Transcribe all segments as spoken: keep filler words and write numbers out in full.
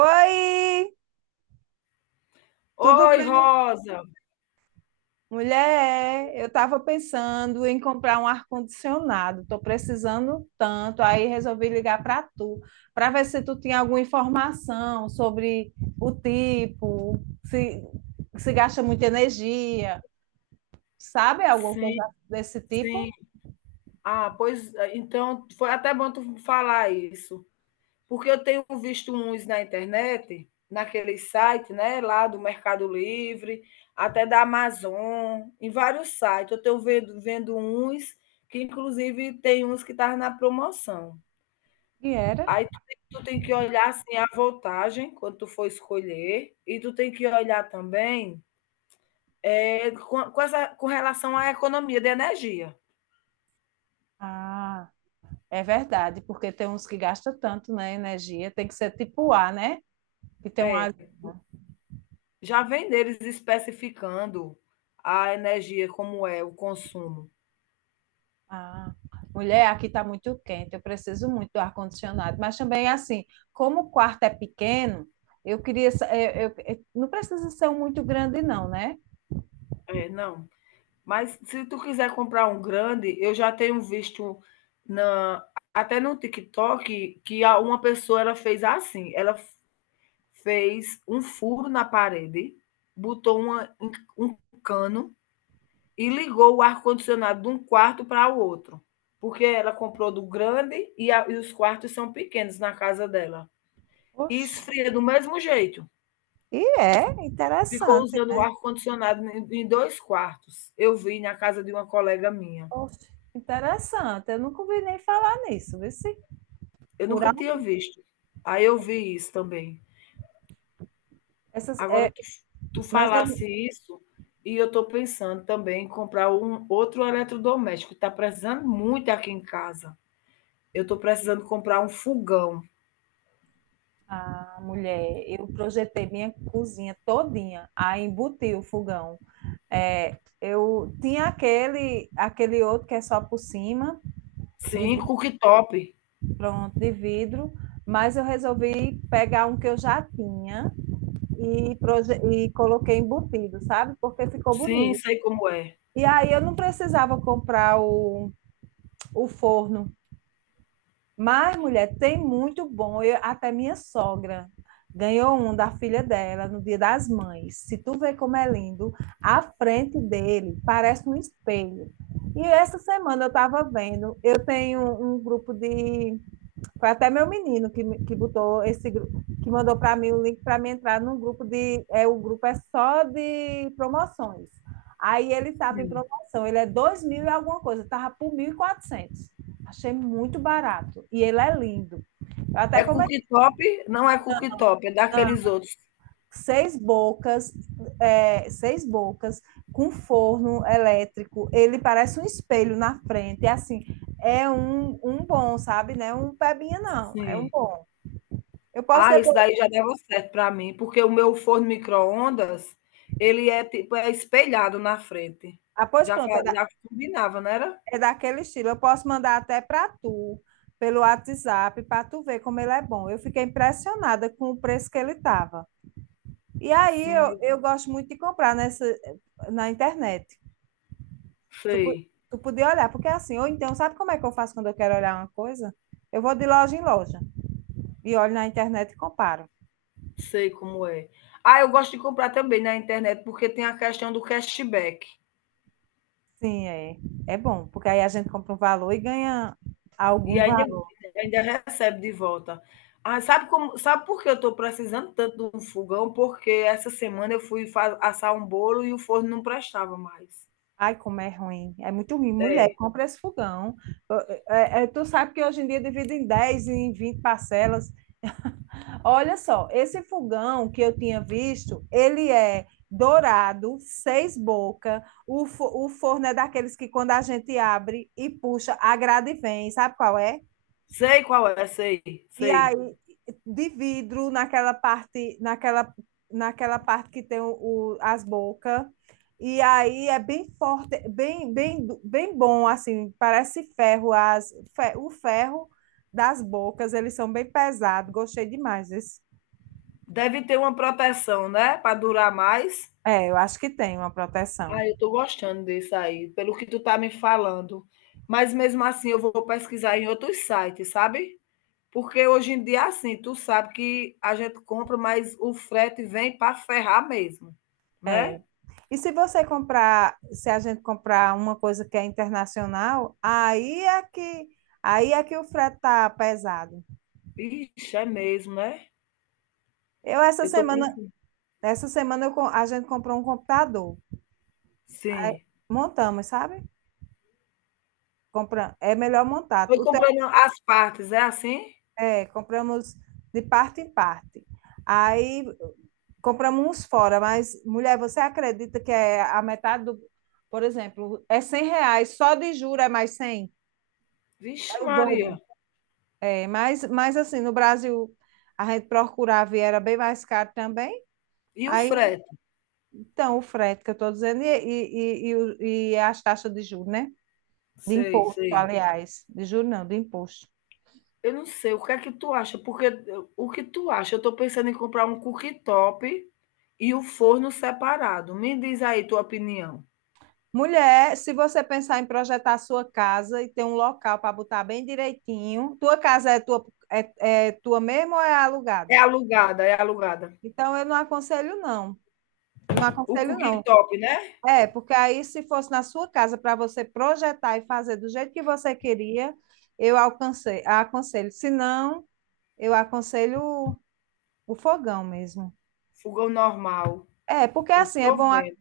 Oi, tudo Oi, bem? Rosa. Mulher, eu estava pensando em comprar um ar-condicionado. Estou precisando tanto, aí resolvi ligar para tu, para ver se tu tinha alguma informação sobre o tipo, se, se gasta muita energia, sabe alguma Sim, coisa desse sim. tipo? Ah, pois eh, então foi até bom tu falar isso, porque eu tenho visto uns na internet, naquele site, né, lá do Mercado Livre, até da Amazon, em vários sites. Eu tenho vendo vendo uns que inclusive tem uns que estavam na promoção. E era? Aí tu tem tu tem que olhar, assim, a voltagem quando tu for escolher, e tu tem que olhar também, eh, com com essa com relação à economia de energia. Ah, é verdade, porque tem uns que gastam tanto, né, energia, tem que ser tipo A, né? Que tem um É, ar. já vem deles especificando a energia, como é o consumo. Ah, mulher, aqui está muito quente, eu preciso muito do ar-condicionado. Mas também, assim, como o quarto é pequeno, eu queria. Sa- Eu, eu- eu- não precisa ser um muito grande, não, né? É, não. Mas se tu quiser comprar um grande, eu já tenho visto na, até no TikTok, que a- uma pessoa, ela fez assim, ela f- fez um furo na parede, botou uma- um cano, e ligou o ar-condicionado de um quarto para o outro. Porque ela comprou do grande e, a- e os quartos são pequenos na casa dela. E Oxe, esfria do mesmo jeito. e é Ficou interessante. usando o ar-condicionado em em dois quartos. Eu vi na casa de uma colega minha. Oxe, interessante. Eu nunca ouvi nem falar nisso, vê se Eu furar. nunca tinha um- visto. Aí eu vi isso também. Essas, Agora é, tu, tu mas eu, falasse isso, e eu estou pensando também em comprar um outro eletrodoméstico. Está precisando muito aqui em casa. Eu estou precisando comprar um fogão. ah, mulher, eu projetei minha cozinha todinha, aí embuti o fogão. É, eu tinha aquele, aquele outro que é só por cima, de Sim, cooktop. pronto, de vidro, mas eu resolvi pegar um que eu já tinha e, proje- e coloquei embutido, sabe? Porque ficou Sim, bonito. sei como é. E aí eu não precisava comprar o, o forno. Mas, mulher, tem muito bom. Eu- até minha sogra ganhou um da filha dela no Dia das Mães. Se tu vê como é lindo, a frente dele parece um espelho. E essa semana eu estava vendo, eu tenho um grupo de. Foi até meu menino que, que botou esse grupo, que mandou para mim o link para me entrar num grupo de. É, o grupo é só de promoções. Aí ele estava em Sim. promoção, ele é dois mil e alguma coisa, estava por mil e quatrocentos. Achei muito barato. E ele é lindo. Eu até É comentei, cooktop? Não é cooktop, é daqueles outros. seis bocas, é, seis bocas, com forno elétrico. Ele parece um espelho na frente. É assim, é um, um bom, sabe? Não é um pebinha, não. É um Sim. bom. Eu posso Ah, isso depois. daí já dava certo para mim, porque o meu forno micro-ondas, ele é tipo é espelhado na frente. Ah, pois Já pronto, é, fa da- Já combinava, não era? é daquele estilo. Eu posso mandar até para tu, pelo WhatsApp, para tu ver como ele é bom. Eu fiquei impressionada com o preço que ele estava. E aí eu, Sim, eu gosto muito de comprar nessa, na internet. Tu, po- sei, tu podia olhar, porque assim, ou então, sabe como é que eu faço quando eu quero olhar uma coisa? Eu vou de loja em loja e olho na internet e comparo. sei como é. Ah, eu gosto de comprar também na internet, porque tem a questão do cashback, Sim, é, é bom, porque aí a gente compra um valor e ganha e algum ainda valor. ainda recebe de volta. Ah, sabe como sabe por que eu estou precisando tanto de um fogão? Porque essa semana eu fui fa assar um bolo e o forno não prestava mais. Ai, como é ruim. É muito ruim. Mulher, É, compra esse fogão. É, é, tu sabe que hoje em dia divide em dez em vinte parcelas. Olha só, esse fogão que eu tinha visto, ele é dourado, seis boca. O, fo- o forno é daqueles que quando a gente abre e puxa, a grade vem. Sabe qual é? sei qual é, sei, E sei. aí, de vidro, naquela parte, naquela, naquela parte que tem o, o- as bocas. E aí é bem forte, bem, bem, bem bom, assim, parece ferro, as, fe- o ferro das bocas, eles são bem pesados, gostei demais desse. Deve ter uma proteção, né? Para durar mais. É, eu acho que tem uma proteção. Ah, eu tô gostando disso aí, pelo que tu tá me falando. Mas mesmo assim eu vou pesquisar em outros sites, sabe? Porque hoje em dia, assim, tu sabe que a gente compra, mas o frete vem para ferrar mesmo, É. né? E se você comprar, se a gente comprar uma coisa que é internacional, aí é que, aí é que o frete tá pesado. Ixi, é mesmo, né? Eu essa Eu tô semana pensando. Nessa semana eu co- a gente comprou um computador. Aí Sim. montamos, sabe? Compra, é melhor montar. Foi O teu- comprando as partes, é assim? É, compramos de parte em parte. Aí compramos uns fora, mas, mulher, você acredita que é a metade do. Por exemplo, é cem reais, só de juro é mais cem. Vixe, É o dobro. Maria. É, mas, mas assim, no Brasil, a gente procurava e era bem mais caro também. E o Aí, frete? então, o frete que eu estou dizendo e, e, e, e o- e as taxas de juros, né? De Sei, imposto, sei. aliás. De juro não, de imposto. Eu não sei, o que é que tu acha? Porque o que tu acha? Eu tô pensando em comprar um cooktop e o forno separado. Me diz aí tua opinião. Mulher, se você pensar em projetar a sua casa e ter um local para botar bem direitinho, tua casa é tua, é, é tua mesmo ou é É alugada? alugada, é alugada. Então, eu não aconselho, não. Eu não O aconselho, não. cooktop, né? É, porque aí, se fosse na sua casa para você projetar e fazer do jeito que você queria, eu alcancei, aconselho. Se não, eu aconselho o fogão mesmo. Fogão normal. É, porque Eu assim, é tô bom. vendo,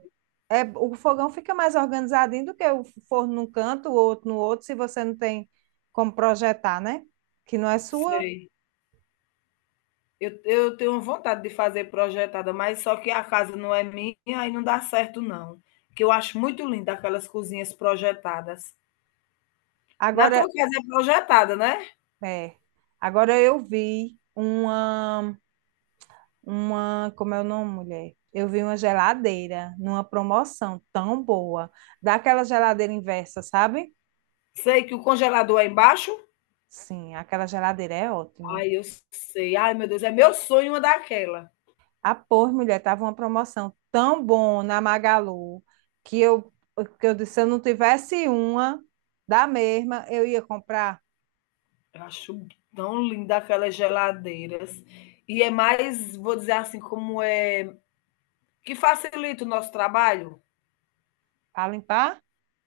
É, o fogão fica mais organizadinho do que o forno num canto, o outro no outro, se você não tem como projetar, né? Que não é sua. sei. Eu, eu tenho vontade de fazer projetada, mas só que a casa não é minha e não dá certo, não. Que eu acho muito linda aquelas cozinhas projetadas. Na tua Agora, casa é projetada, né? é, agora eu vi uma, uma, como é o nome, mulher? Eu vi uma geladeira numa promoção tão boa, daquela geladeira inversa, sabe? Sei que o congelador é embaixo. Sim, aquela geladeira é ótima. Ai, eu sei. Ai, meu Deus, é meu sonho uma daquela. A pôr, mulher, tava uma promoção tão bom na Magalu que eu, que eu disse, se eu não tivesse uma da mesma, eu ia comprar Eu acho tão linda aquelas geladeiras. E é mais, vou dizer assim, como é, que facilita o nosso trabalho. para limpar,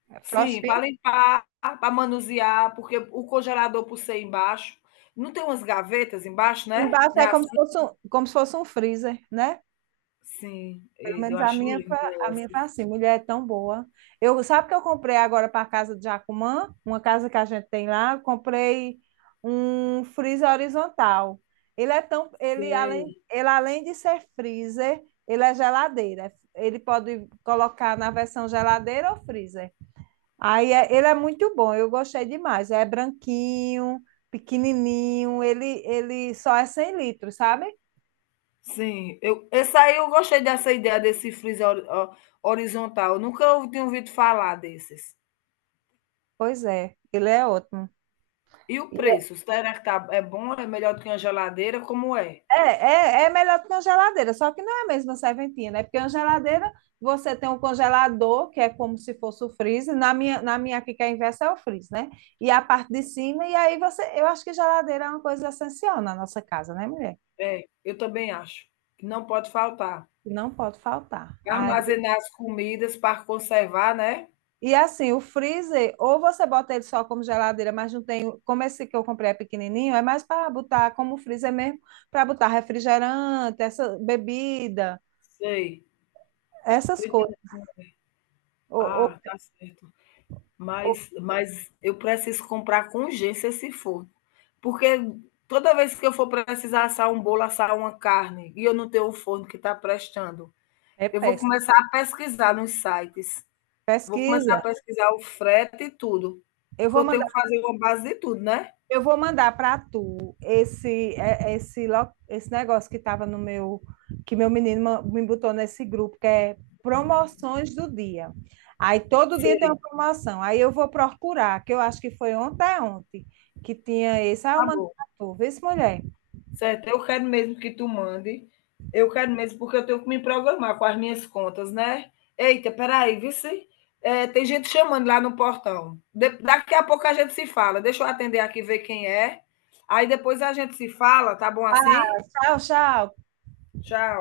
é Sim, para Frostfix. limpar, para manusear, porque o congelador, por ser embaixo, não tem umas gavetas embaixo, né? Embaixo Né é como assim? se fosse um, como se fosse um freezer, né? Sim, Pelo e eu menos a acho minha, foi- linda a minha essa. foi assim, mulher é tão boa. Eu, sabe que eu comprei agora para a casa de Jacumã, uma casa que a gente tem lá, eu comprei um freezer horizontal. Ele é tão, ele além, Sei. ele além de ser freezer, ele é geladeira. Ele pode colocar na versão geladeira ou freezer. Aí é- ele é muito bom, eu gostei demais. É branquinho, pequenininho, ele, ele só é cem litros, sabe? Sim, eu, essa aí eu gostei dessa ideia desse freezer hori- ho- horizontal. Eu nunca tinha ouvido falar desses. Pois é, ele é ótimo. E o preço, será que tá é bom, é melhor do que uma geladeira, como é? É, é, é melhor do que uma geladeira, só que não é mesmo a mesma serventina, é porque uma geladeira você tem um congelador, que é como se fosse o freezer, na minha, na minha aqui que é inversa é o freezer, né? E a parte de cima, e aí você, eu acho que geladeira é uma coisa essencial na nossa casa, né, mulher? É, eu também acho, que não pode faltar. E não pode faltar. Aí, Armazenar as comidas para conservar, né? e assim, o freezer, ou você bota ele só como geladeira, mas não tem, como esse que eu comprei é pequenininho, é mais para botar como freezer mesmo, para botar refrigerante, essa bebida, Sei, tô essas coisas. entendendo. Ou, ou- Ah, tá certo. ou- Mas mas eu preciso comprar com urgência, se for, porque toda vez que eu for precisar assar um bolo, assar uma carne, e eu não tenho o forno que está prestando, é eu vou péssimo. começar a pesquisar nos sites. Vou começar a Pesquisa. pesquisar o frete e tudo, Eu porque vou eu tenho mandar, que fazer uma base de tudo, né? eu vou mandar para tu esse é- esse lo- esse negócio que estava no meu que meu menino ma- me botou nesse grupo que é promoções do dia. Aí todo dia tem uma Sei, promoção. Aí eu vou procurar, que eu acho que foi ontem é ontem que tinha esse. Aí eu tá mando bom. para tu. Vê se mulher. Certo, eu quero mesmo que tu mande. Eu quero mesmo, porque eu tenho que me programar com as minhas contas, né? Eita, peraí, vice. É, tem gente chamando lá no portão. De- daqui a pouco a gente se fala. Deixa eu atender aqui, ver quem é. Aí depois a gente se fala, tá bom assim? Tchau, tchau. Tchau.